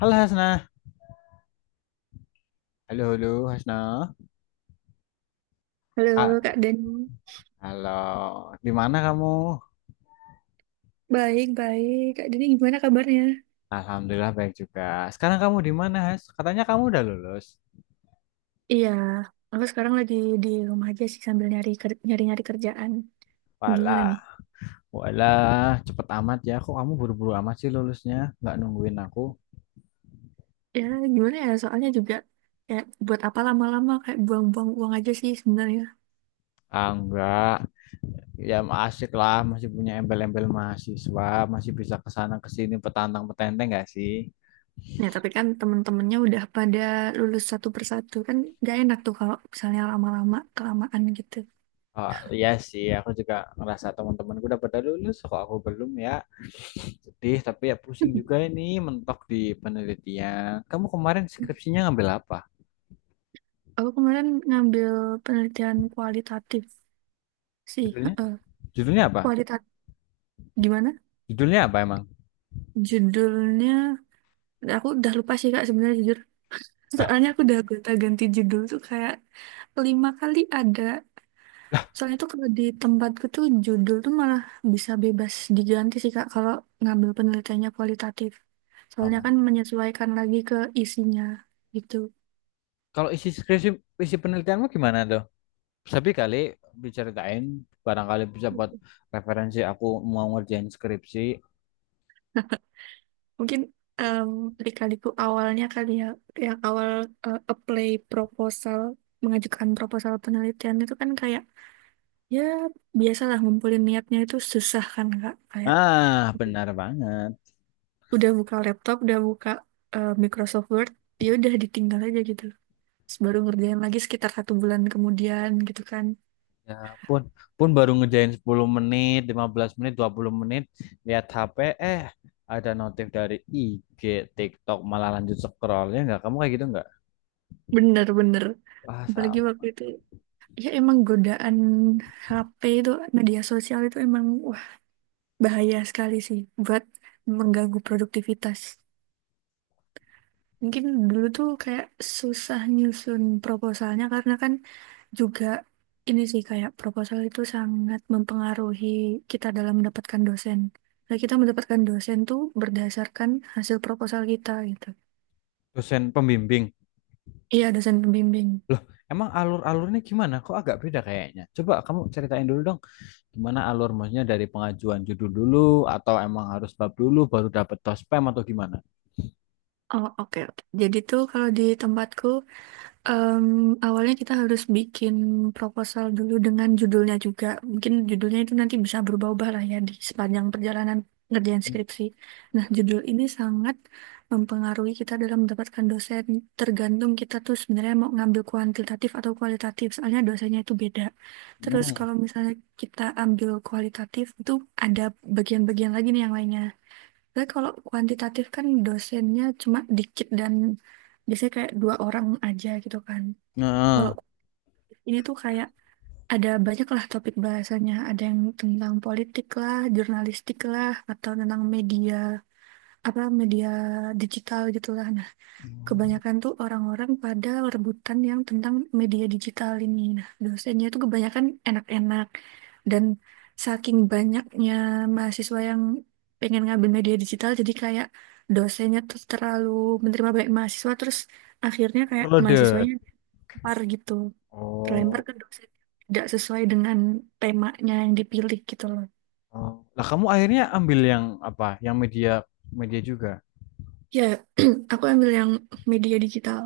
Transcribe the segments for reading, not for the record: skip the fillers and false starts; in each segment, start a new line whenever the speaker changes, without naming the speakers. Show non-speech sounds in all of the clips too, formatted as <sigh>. Halo Hasna. Halo, halo Hasna. Ah,
Halo Kak Dani,
halo. Di mana kamu?
baik-baik. Kak Dani gimana kabarnya?
Alhamdulillah baik juga. Sekarang kamu di mana, Has? Katanya kamu udah lulus.
Iya, aku sekarang lagi di rumah aja sih sambil nyari-nyari kerjaan. Gimana nih?
Walah, walah, cepet amat ya. Kok kamu buru-buru amat sih lulusnya? Nggak nungguin aku?
Ya, gimana ya? Soalnya juga kayak buat apa lama-lama, kayak buang-buang uang aja sih sebenarnya.
Ah, enggak. Ya asik lah, masih punya embel-embel mahasiswa, masih bisa kesana kesini petantang-petenteng nggak sih?
Nah, tapi kan temen-temennya udah pada lulus satu persatu. Kan gak enak tuh kalau misalnya lama-lama kelamaan gitu.
Oh, iya sih, aku juga ngerasa teman-temanku udah pada lulus, kok aku belum ya. Sedih, tapi ya pusing
<laughs>
juga ini mentok di penelitian. Kamu kemarin skripsinya ngambil apa?
Aku kemarin ngambil penelitian kualitatif sih.
Judulnya?
Heeh.
Judulnya apa?
Kualitatif gimana?
Judulnya apa emang?
Judulnya Dan aku udah lupa sih Kak sebenarnya, jujur.
Ah,
Soalnya aku udah gonta-ganti judul tuh kayak lima kali ada. Soalnya tuh kalau di tempatku tuh judul tuh malah bisa bebas diganti sih Kak kalau ngambil penelitiannya kualitatif. Soalnya
oh.
kan menyesuaikan lagi ke isinya gitu.
Kalau isi skripsi, isi penelitianmu gimana tuh? Tapi kali diceritain, barangkali bisa buat referensi aku mau ngerjain skripsi.
Mungkin em adik-adikku awalnya kali ya, yang awal, eh, apply proposal, mengajukan proposal penelitian itu kan kayak, ya, biasalah, ngumpulin niatnya itu susah kan Kak, kayak
Ah, benar banget.
udah buka laptop, udah buka, eh, Microsoft Word, ya udah ditinggal aja gitu. Terus baru ngerjain lagi sekitar satu bulan kemudian gitu kan.
Ya pun, pun baru ngerjain 10 menit, 15 menit, 20 menit, lihat HP, eh ada notif dari IG, TikTok, malah lanjut scroll. Ya nggak? Kamu kayak gitu nggak?
Bener-bener.
Wah,
Apalagi waktu itu, ya emang godaan HP itu, media sosial itu emang wah, bahaya sekali sih buat mengganggu produktivitas. Mungkin dulu tuh kayak susah nyusun proposalnya, karena kan juga ini sih kayak proposal itu sangat mempengaruhi kita dalam mendapatkan dosen. Nah, kita mendapatkan dosen tuh berdasarkan hasil proposal kita gitu.
dosen pembimbing.
Iya, dosen pembimbing.
Loh, emang alur-alurnya gimana? Kok agak beda kayaknya? Coba kamu ceritain dulu dong, gimana alur maksudnya dari pengajuan judul dulu atau emang harus bab dulu baru dapet tospem atau gimana?
Oh, oke, oke. Jadi tuh kalau di tempatku. Em, awalnya kita harus bikin proposal dulu dengan judulnya juga. Mungkin judulnya itu nanti bisa berubah-ubah lah ya di sepanjang perjalanan ngerjain skripsi. Nah, judul ini sangat mempengaruhi kita dalam mendapatkan dosen. Tergantung kita tuh sebenarnya mau ngambil kuantitatif atau kualitatif. Soalnya dosennya itu beda. Terus
Hmm.
kalau misalnya kita ambil kualitatif itu ada bagian-bagian lagi nih yang lainnya. Tapi kalau kuantitatif kan dosennya cuma dikit dan biasanya kayak dua orang aja gitu kan. Kalau
Nah,
kuliah ini tuh kayak ada banyak lah topik bahasanya. Ada yang tentang politik lah, jurnalistik lah, atau tentang media, apa, media digital gitu. Nah, kebanyakan tuh orang-orang pada rebutan yang tentang media digital ini. Nah, dosennya tuh kebanyakan enak-enak. Dan saking banyaknya mahasiswa yang pengen ngambil media digital, jadi kayak dosennya tuh terlalu menerima banyak mahasiswa, terus akhirnya kayak
overloaded.
mahasiswanya par gitu, terlempar
Oh.
ke dosen yang tidak sesuai dengan temanya yang dipilih gitu loh.
Oh. Lah kamu akhirnya ambil yang apa? Yang media media juga.
Ya, <clears throat> aku ambil yang media digital.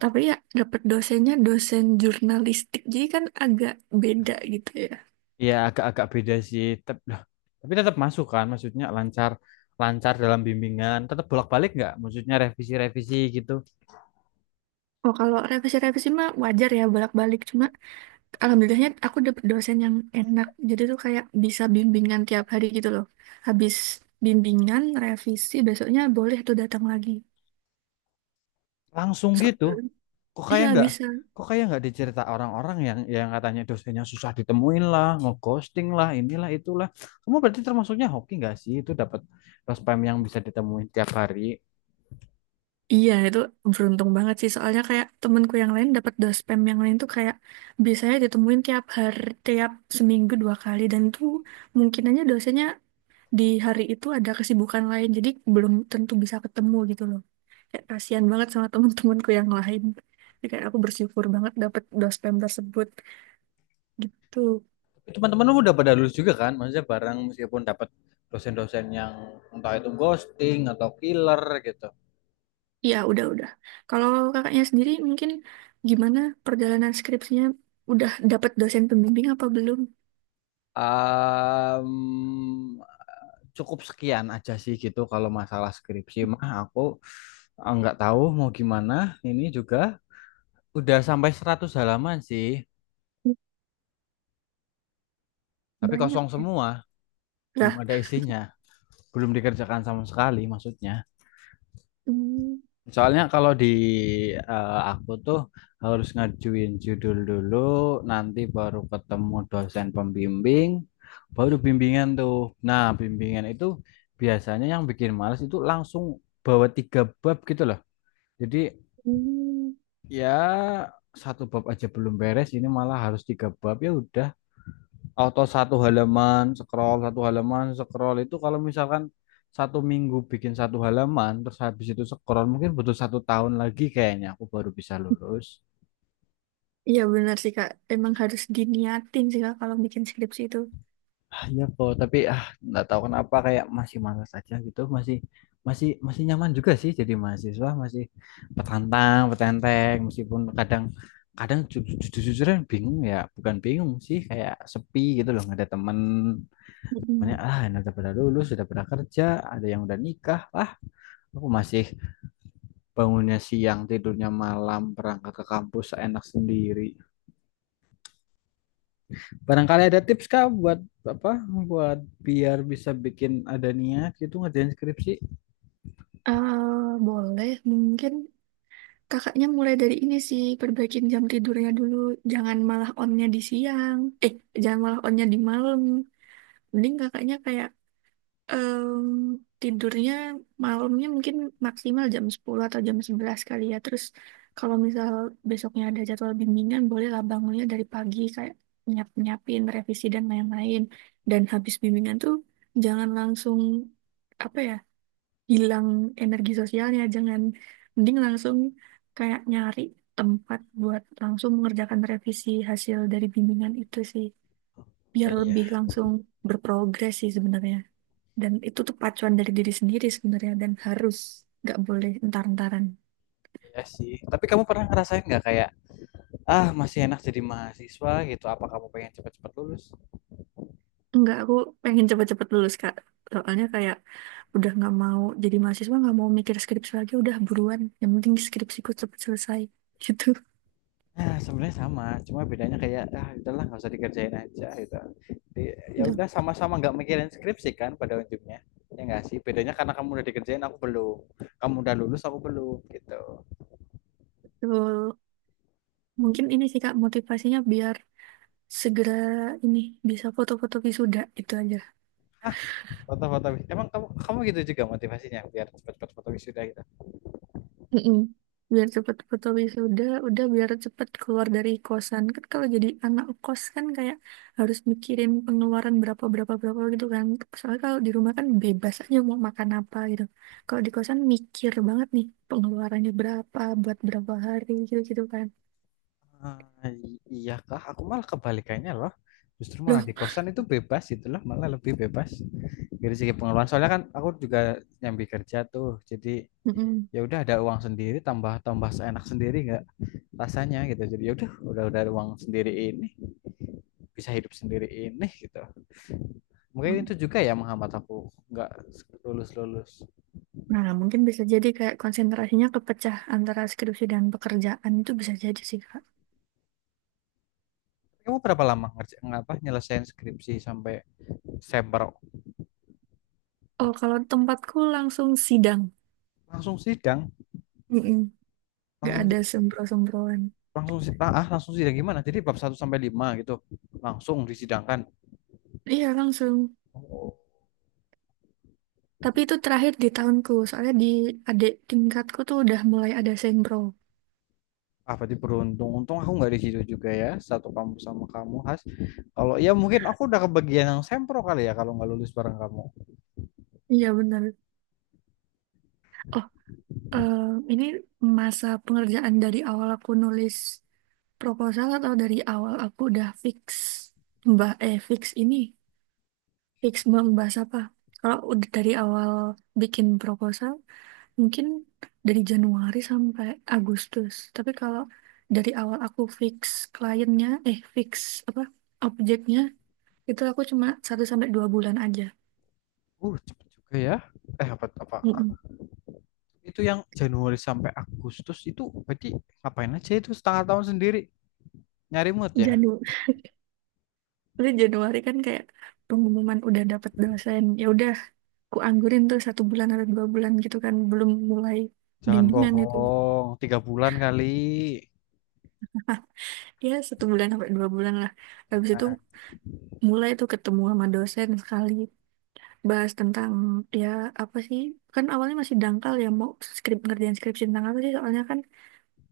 Tapi ya dapat dosennya dosen jurnalistik. Jadi kan agak beda gitu ya.
Iya, agak-agak beda sih. Lah, tapi tetap masuk kan, maksudnya lancar lancar dalam bimbingan, tetap bolak-balik nggak? Maksudnya revisi-revisi gitu.
Oh, kalau revisi-revisi mah wajar ya bolak-balik. Cuma alhamdulillahnya aku dapat dosen yang enak. Jadi tuh kayak bisa bimbingan tiap hari gitu loh. Habis bimbingan, revisi, besoknya boleh tuh datang lagi.
Langsung
So,
gitu. kok kayak
iya
nggak
bisa.
kok kayak nggak dicerita orang-orang yang katanya dosennya susah ditemuin lah, ngeghosting lah, inilah itulah. Kamu berarti termasuknya hoki nggak sih, itu dapat pas spam yang bisa ditemuin tiap hari?
Iya, itu beruntung banget sih. Soalnya kayak temenku yang lain dapat dospem yang lain tuh kayak biasanya ditemuin tiap hari, tiap seminggu dua kali, dan tuh mungkin aja dosennya di hari itu ada kesibukan lain, jadi belum tentu bisa ketemu gitu loh. Kayak kasihan banget sama temen-temenku yang lain. Jadi kayak aku bersyukur banget dapat dospem tersebut gitu.
Teman-teman lu udah pada lulus juga kan, maksudnya bareng meskipun dapat dosen-dosen yang entah itu ghosting atau killer gitu.
Iya, udah-udah. Kalau kakaknya sendiri mungkin gimana perjalanan skripsinya? Udah dapat dosen pembimbing apa belum?
Em, Cukup sekian aja sih gitu, kalau masalah skripsi mah aku eh, nggak tahu mau gimana, ini juga udah sampai 100 halaman sih, tapi
Banyak
kosong semua, belum
ya.
ada isinya, belum dikerjakan sama sekali maksudnya.
Hmm,
Soalnya kalau eh, aku tuh harus ngajuin judul dulu, nanti baru ketemu dosen pembimbing, baru bimbingan tuh. Nah, bimbingan itu biasanya yang bikin males itu langsung bawa tiga bab gitu loh. Jadi
hmm.
ya satu bab aja belum beres, ini malah harus tiga bab, ya udah. Auto satu halaman, scroll itu kalau misalkan satu minggu bikin satu halaman, terus habis itu scroll mungkin butuh satu tahun lagi kayaknya aku baru bisa lulus.
Iya benar sih Kak, emang harus diniatin sih Kak kalau bikin skripsi itu.
Ah, iya kok, tapi ah nggak tahu kenapa kayak masih malas aja gitu, masih masih masih nyaman juga sih jadi mahasiswa, masih petantang, petenteng, meskipun kadang kadang jujur-jujuran bingung ya, bukan bingung sih kayak sepi gitu loh, nggak ada temen temennya,
Mm-mm.
ah ini udah pada lulus, sudah pada kerja, ada yang udah nikah. Aku masih bangunnya siang, tidurnya malam, berangkat ke kampus enak sendiri. Barangkali ada tips kah buat apa? Buat biar bisa bikin ada niat gitu ngerjain skripsi.
Eh, boleh, mungkin kakaknya mulai dari ini sih, perbaikin jam tidurnya dulu. Jangan malah onnya di siang. Eh, jangan malah onnya di malam. Mending kakaknya kayak, Em, tidurnya, malamnya mungkin maksimal jam 10 atau jam 11 kali ya. Terus kalau misal besoknya ada jadwal bimbingan, bolehlah bangunnya dari pagi, kayak nyiap-nyiapin revisi dan lain-lain. Dan habis bimbingan tuh jangan langsung, apa ya, hilang energi sosialnya, jangan, mending langsung kayak nyari tempat buat langsung mengerjakan revisi hasil dari bimbingan itu sih.
Oh
Biar
iya,
lebih langsung berprogres sih sebenarnya. Dan itu tuh pacuan dari diri sendiri sebenarnya, dan harus, nggak boleh entar-entaran.
iya sih. Tapi kamu pernah ngerasain nggak kayak ah masih enak jadi mahasiswa gitu? Apa kamu pengen cepet-cepet lulus?
Enggak, aku pengen cepet-cepet lulus Kak. Soalnya kayak udah nggak mau jadi mahasiswa, nggak mau mikir skripsi lagi, udah buruan. Yang penting skripsiku cepet selesai. <laughs> Gitu.
Nah, sebenarnya sama, cuma bedanya kayak ah udahlah nggak usah dikerjain aja gitu. Jadi, ya udah sama-sama nggak mikirin skripsi kan pada ujungnya. Ya nggak sih? Bedanya karena kamu udah dikerjain aku belum. Kamu udah lulus aku belum gitu.
Betul. Mungkin ini sih Kak motivasinya biar segera ini bisa foto-foto wisuda itu aja.
Hah, foto-foto emang kamu kamu gitu juga motivasinya biar cepat-cepat foto wisuda gitu.
Mm-mm. Biar cepet foto wisuda, udah biar cepet keluar dari kosan. Kan kalau jadi anak kos kan kayak harus mikirin pengeluaran, berapa, berapa, berapa gitu kan. Soalnya kalau di rumah kan bebas aja mau makan apa gitu. Kalau di kosan mikir banget nih pengeluarannya berapa buat berapa hari gitu-gitu kan.
Ah, iya kah? Aku malah kebalikannya loh. Justru malah
Loh,
di kosan itu bebas gitu loh, malah lebih bebas dari segi pengeluaran. Soalnya kan aku juga nyambi kerja tuh. Jadi
mm-mm.
ya udah ada uang sendiri, tambah tambah seenak sendiri nggak rasanya gitu, jadi yaudah udah uang sendiri ini, bisa hidup sendiri ini gitu, mungkin
Mm.
itu juga ya menghambat aku nggak lulus lulus.
Nah, mungkin bisa jadi kayak konsentrasinya kepecah antara skripsi dan pekerjaan, itu bisa jadi sih, Kak.
Kamu berapa lama ngerjain, apa, nyelesain skripsi sampai September?
Oh, kalau tempatku langsung sidang.
Langsung sidang.
Mm-mm. Nggak
langsung
ada sembro-sembroan.
langsung si- ah ah, langsung sidang, gimana? Jadi bab satu sampai 5 gitu langsung disidangkan?
Iya langsung.
Oh,
Tapi itu terakhir di tahunku, soalnya di adik tingkatku tuh udah mulai ada sempro.
ah berarti beruntung, untung aku nggak di situ juga ya, satu kampus sama kamu, Has. Kalau ya mungkin aku udah kebagian yang sempro kali ya, kalau nggak lulus bareng kamu.
Iya benar. Oh, eh, ini masa pengerjaan dari awal aku nulis proposal atau dari awal aku udah fix, mbak, eh, fix ini, fix mau membahas apa? Kalau udah dari awal bikin proposal mungkin dari Januari sampai Agustus. Tapi kalau dari awal aku fix kliennya, eh, fix, apa, objeknya, itu aku cuma 1 sampai 2 bulan aja.
Cepet juga ya. Eh, apa apa,
Mm-mm.
itu yang Januari sampai Agustus itu berarti ngapain aja? Itu setengah tahun sendiri, nyari mood ya?
Janu- Terus Januari kan kayak pengumuman udah dapet dosen. Ya udah, ku anggurin tuh satu bulan atau 2 bulan gitu kan, belum mulai
Jangan
bimbingan itu.
bohong, 3 bulan kali.
Ya satu bulan sampai 2 bulan lah. Habis itu mulai tuh ketemu sama dosen sekali, bahas tentang, ya, apa sih, kan awalnya masih dangkal ya, mau ngerjain skripsi tentang apa sih. Soalnya kan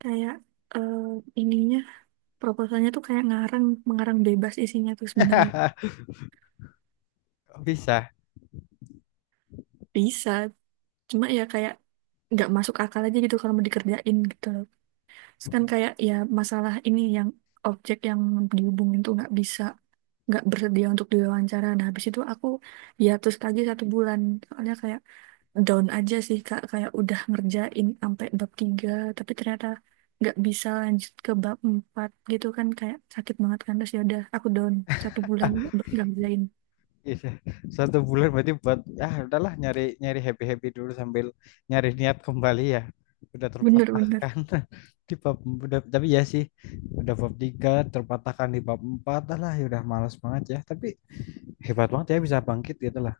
kayak, eh, ininya, proposalnya tuh kayak ngarang mengarang bebas isinya tuh sebenarnya.
<laughs> Bisa?
Bisa, cuma ya kayak nggak masuk akal aja gitu kalau mau dikerjain gitu loh. Terus kan kayak ya, masalah ini, yang objek yang dihubungin tuh nggak bisa, nggak bersedia untuk diwawancara. Nah, habis itu aku hiatus lagi satu bulan, soalnya kayak down aja sih Kak, kayak udah ngerjain sampai bab tiga tapi ternyata nggak bisa lanjut ke bab empat gitu kan, kayak sakit banget kan. Terus ya udah aku down satu bulan nggak ngerjain.
Bisa. Satu bulan berarti buat ya udahlah nyari nyari happy happy dulu sambil nyari niat kembali ya. Udah
Bener-bener
terpatahkan <laughs> di bab, udah. Tapi ya sih udah bab tiga terpatahkan di bab empat, ah lah ya udah malas banget ya. Tapi hebat banget ya bisa bangkit gitu lah.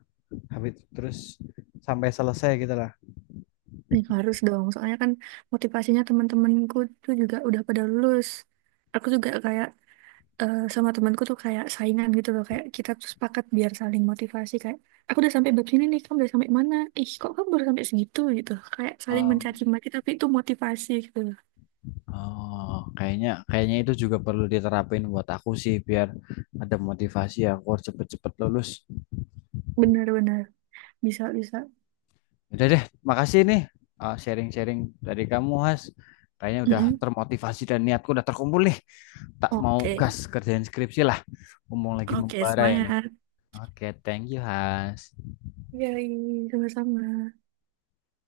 Habis terus sampai selesai gitu lah.
nih, harus dong, soalnya kan motivasinya teman-temanku tuh juga udah pada lulus. Aku juga kayak, eh, sama temanku tuh kayak saingan gitu loh, kayak kita tuh sepakat biar saling motivasi, kayak aku udah sampai bab sini nih, kamu udah sampai mana? Ih, kok kamu baru sampai segitu gitu. Kayak saling
Em,
mencaci maki tapi itu motivasi gitu loh.
Oh, kayaknya kayaknya itu juga perlu diterapin buat aku sih, biar ada motivasi aku harus cepet-cepet lulus.
Benar-benar bisa, bisa.
Udah deh, makasih nih, sharing-sharing dari kamu, Has. Kayaknya udah
Mm-mm.
termotivasi dan niatku udah terkumpul nih. Tak mau
Oke.
gas kerjain skripsi lah. Ngomong lagi
Oke,
membara ini.
semangat.
Oke, thank you, Has.
Yay, sama-sama.